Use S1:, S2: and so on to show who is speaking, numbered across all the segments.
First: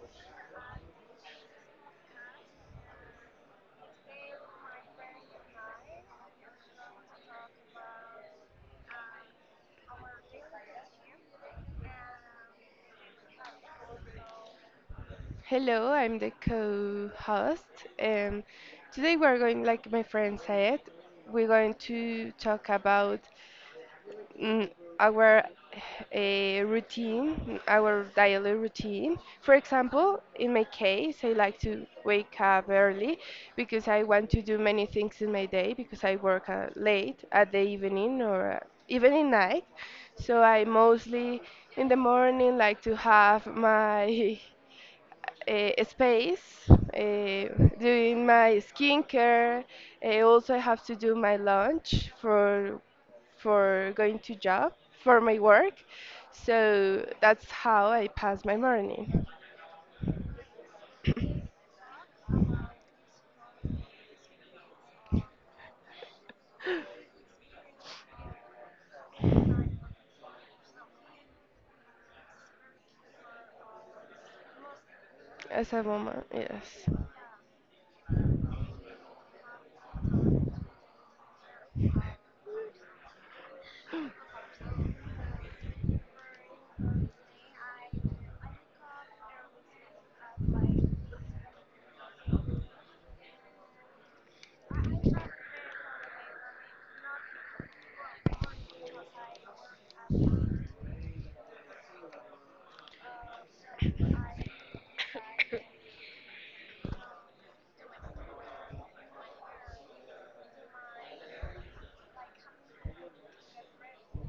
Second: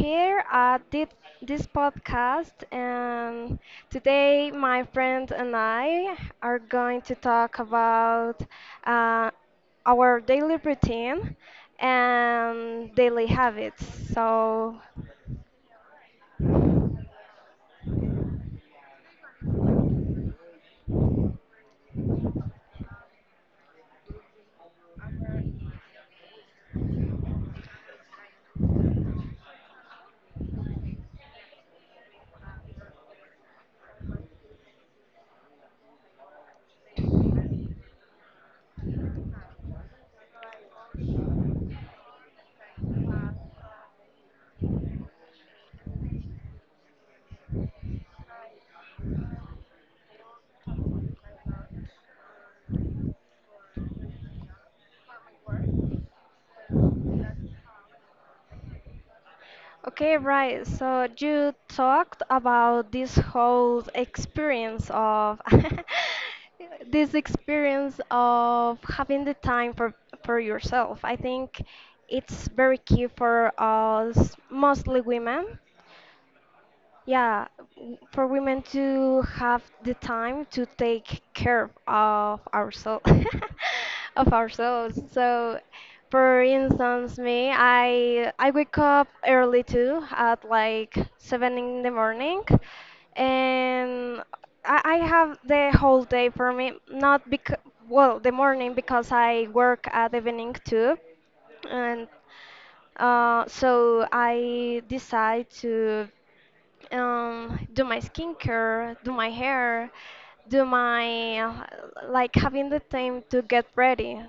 S1: here at this podcast, and today my friend and I are going to talk about uh, our daily routine and daily habits. So,
S2: Hello, I'm the co-host. Um, Today we're going, like my friend said, we're going to talk about mm, our routine, our daily routine. For example, in my case, I like to wake up early because I want to do many things in my day because I work late at the evening or even in night. So I mostly in the morning like to have my space doing my skincare. I also have to do my lunch for going to job for my work. So that's how I pass my morning
S1: okay, right. So you talked about this whole experience of this experience of having the time for yourself. I think it's very key for us, mostly women,
S2: as a woman. Yes.
S1: yeah, for women to have the time to take care of ourselves, of ourselves. So, for instance, me, I wake up early too, at like seven in the morning, and I have the whole day for me. Not because, well, the morning, because I work at evening too, and so I decide to do my skincare, do my hair, do my like having the time to get ready,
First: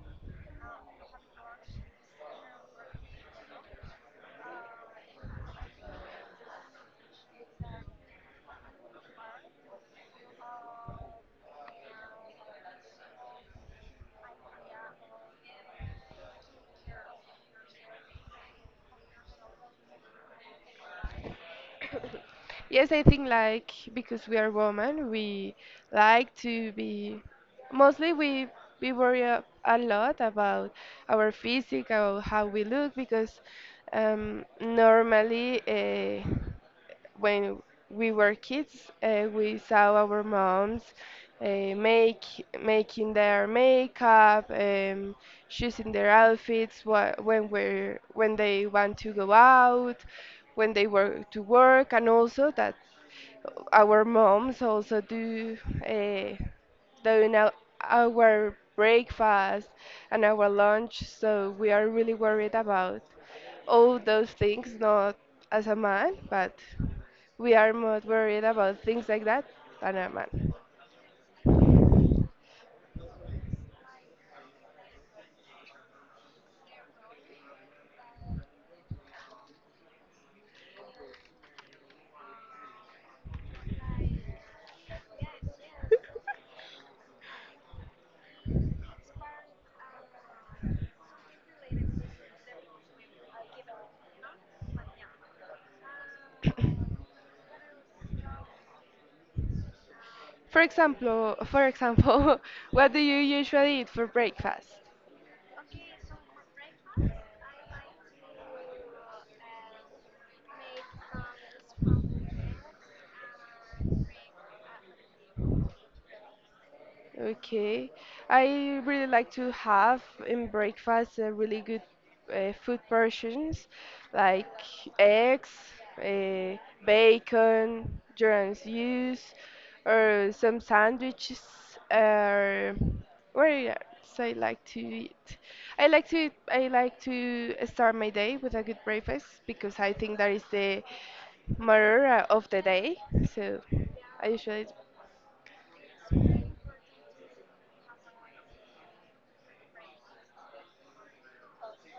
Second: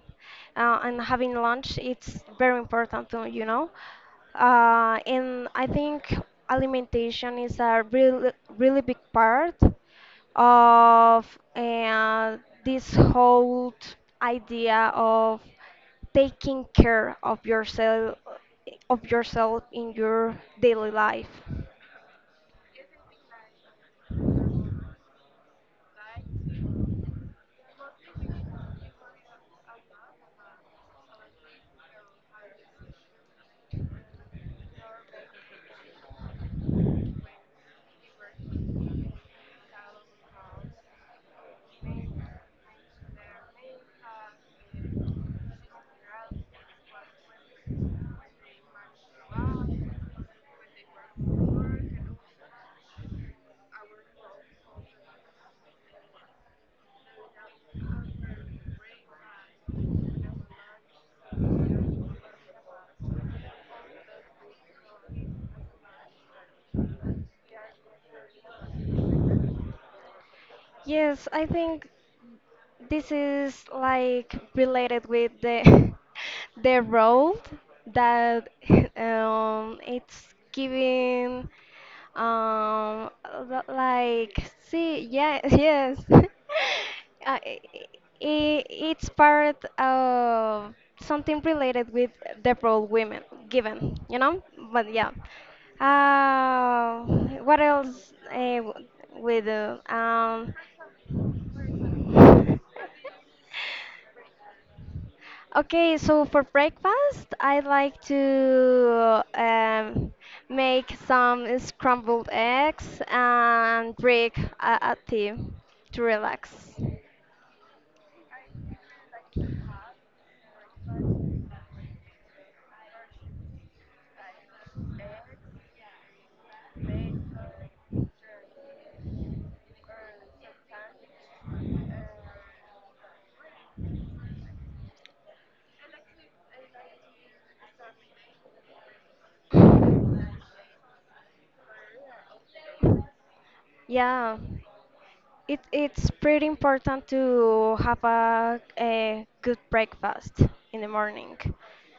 S1: and having lunch. It's very important to. And I think alimentation is a really really big part of uh, this whole idea of taking care of yourself in your daily life.
S2: Yes, I think like because we are women, we like to be mostly we worry a lot about our physique, about how we look because normally when we were kids, we saw our moms make making their makeup, choosing their outfits when they want to go out, when they were to work, and also that our moms also do uh, doing our breakfast and our lunch, so we are really worried about all those things. Not as a man, but we are more worried about things like that than a man.
S1: Yes, I think this is like related with the the role that it's giving like, see, yeah, yes, i it's part of something related with the role women given, you know. But yeah, uh, what else, we do
S2: For example, what do you usually eat for breakfast?
S1: okay, so for breakfast, I like to make some scrambled eggs and drink a tea to relax.
S2: Okay. I really like to have in breakfast a really good food portions like eggs, uh, bacon, germ juice, or some sandwiches, or what else I like to eat. I like to start my day with a good breakfast because I think that is the motor of the day. So I
S1: Yeah,
S2: usually,
S1: it's pretty important to have a good breakfast in the morning,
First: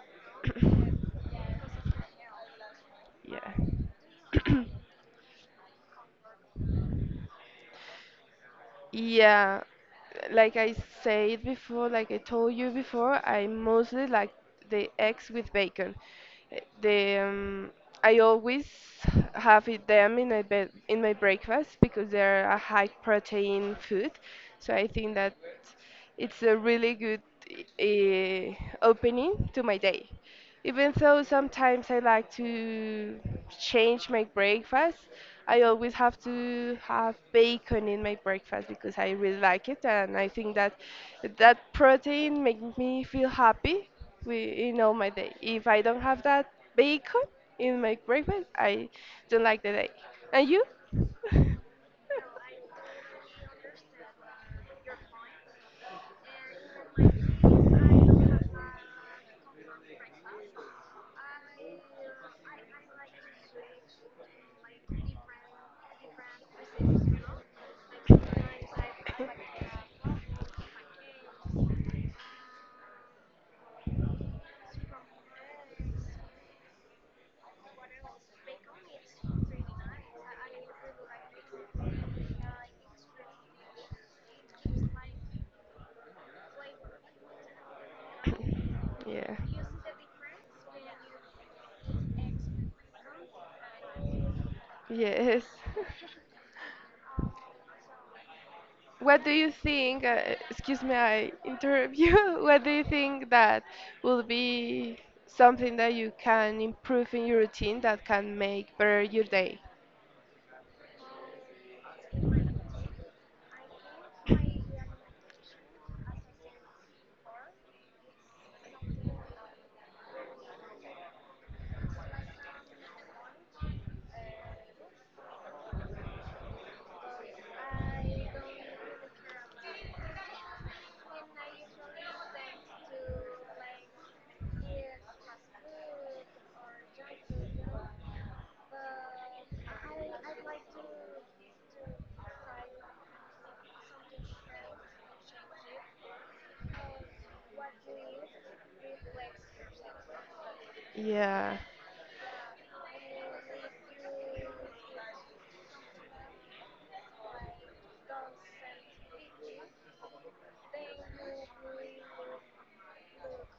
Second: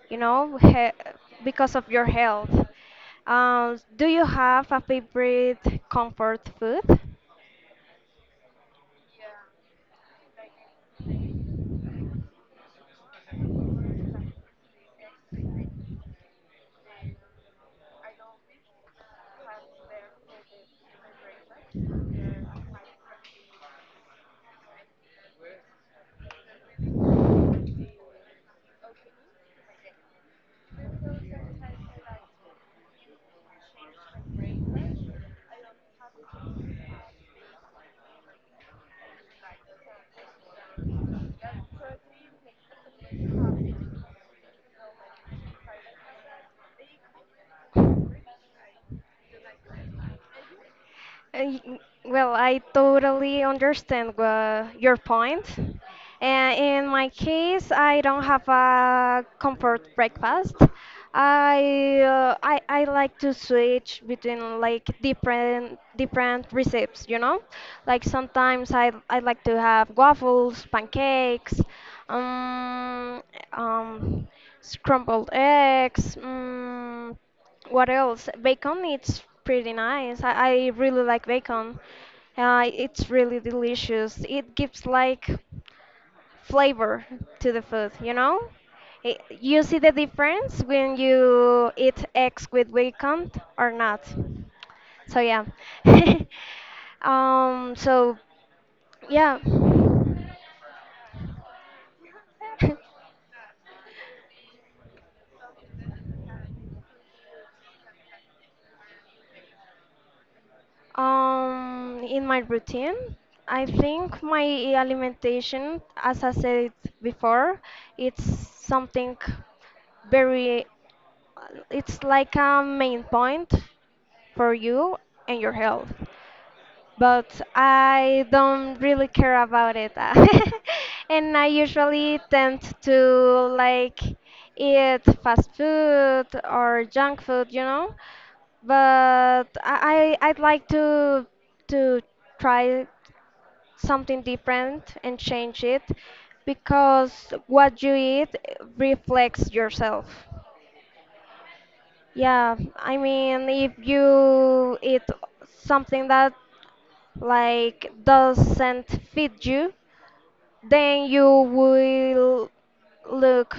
S1: you know, because of your health.
S2: yeah.
S1: Do you have a favorite comfort food?
S2: Yeah, like I said before, like I told you before, I mostly like the eggs with bacon. Eh, The I always have it them in my bed in my breakfast because they're a high protein food. So I think that it's a really good uh, opening to my day. Even though sometimes I like to change my breakfast, I always have to have bacon in my breakfast because I really like it, and I think that that protein makes me feel happy in all my day. If I don't have that bacon in my breakfast, I don't like the day. And you?
S1: I- Well, I totally understand your point. And in my case, I don't have a comfort breakfast. I, I like to switch between like different recipes, you know? Like sometimes I like to have waffles, pancakes, um, um, scrambled eggs, mm, what else? Bacon, it's pretty nice. I really like bacon. It's really delicious. It gives like flavor to the food, you know? It,
S2: Yeah.
S1: you see the difference when you eat eggs with bacon or not. So
S2: Yes.
S1: yeah. um, so
S2: What do
S1: yeah.
S2: you think? Excuse me, I interrupt you. What do you think that will be something that you can improve in your routine that can make better your day?
S1: In my routine, I think my alimentation, as I said before, it's something very, it's like a main point for you and your health, but I don't really care about it. And I usually tend to like eat fast food or junk food, you know. But I'd like to to try something different and change it, because what you eat reflects yourself.
S2: Yeah.
S1: Yeah, I mean, if you eat something that like doesn't fit you, then you will look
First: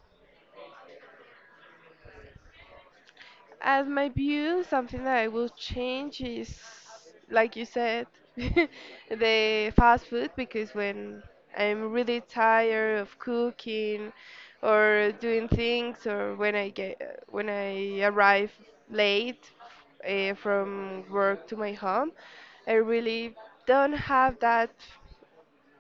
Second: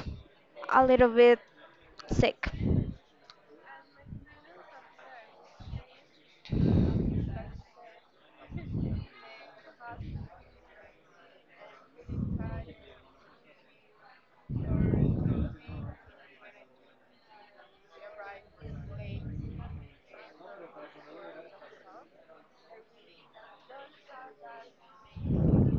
S1: a little bit sick.
S2: As my view, something that I will change is, like you said, the fast food because when I'm really tired of cooking or doing things, or when I get when I arrive late from work to my home, I really don't have that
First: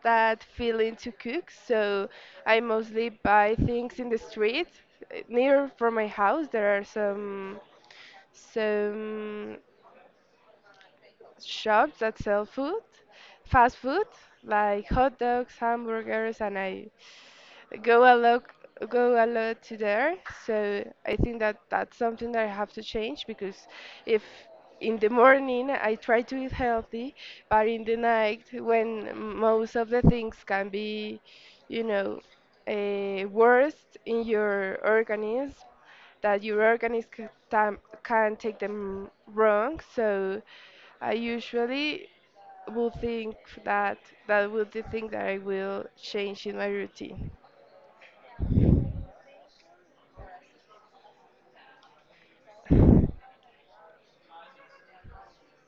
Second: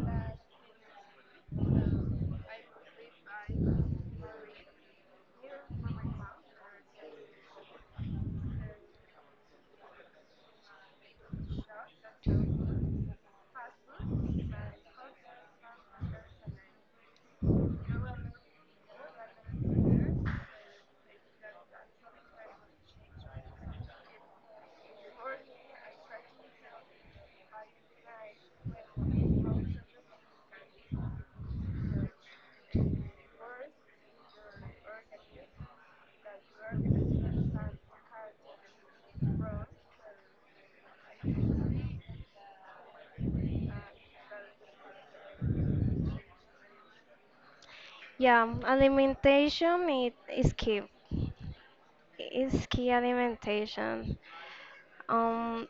S2: that feeling to cook, so I mostly buy things in the street. Near from my house, there are some shops that sell food, fast food, like hot dogs, hamburgers, and I go a lot go a lot to there so I think that that's something that I have to change because if in the morning I try to eat healthy but in the night when most of the things can be you know worst in your organism that your organism can take them wrong. So I usually will think that that will the thing that I will change in my routine.
S1: Yeah, alimentation it is key. It's key alimentation. Um,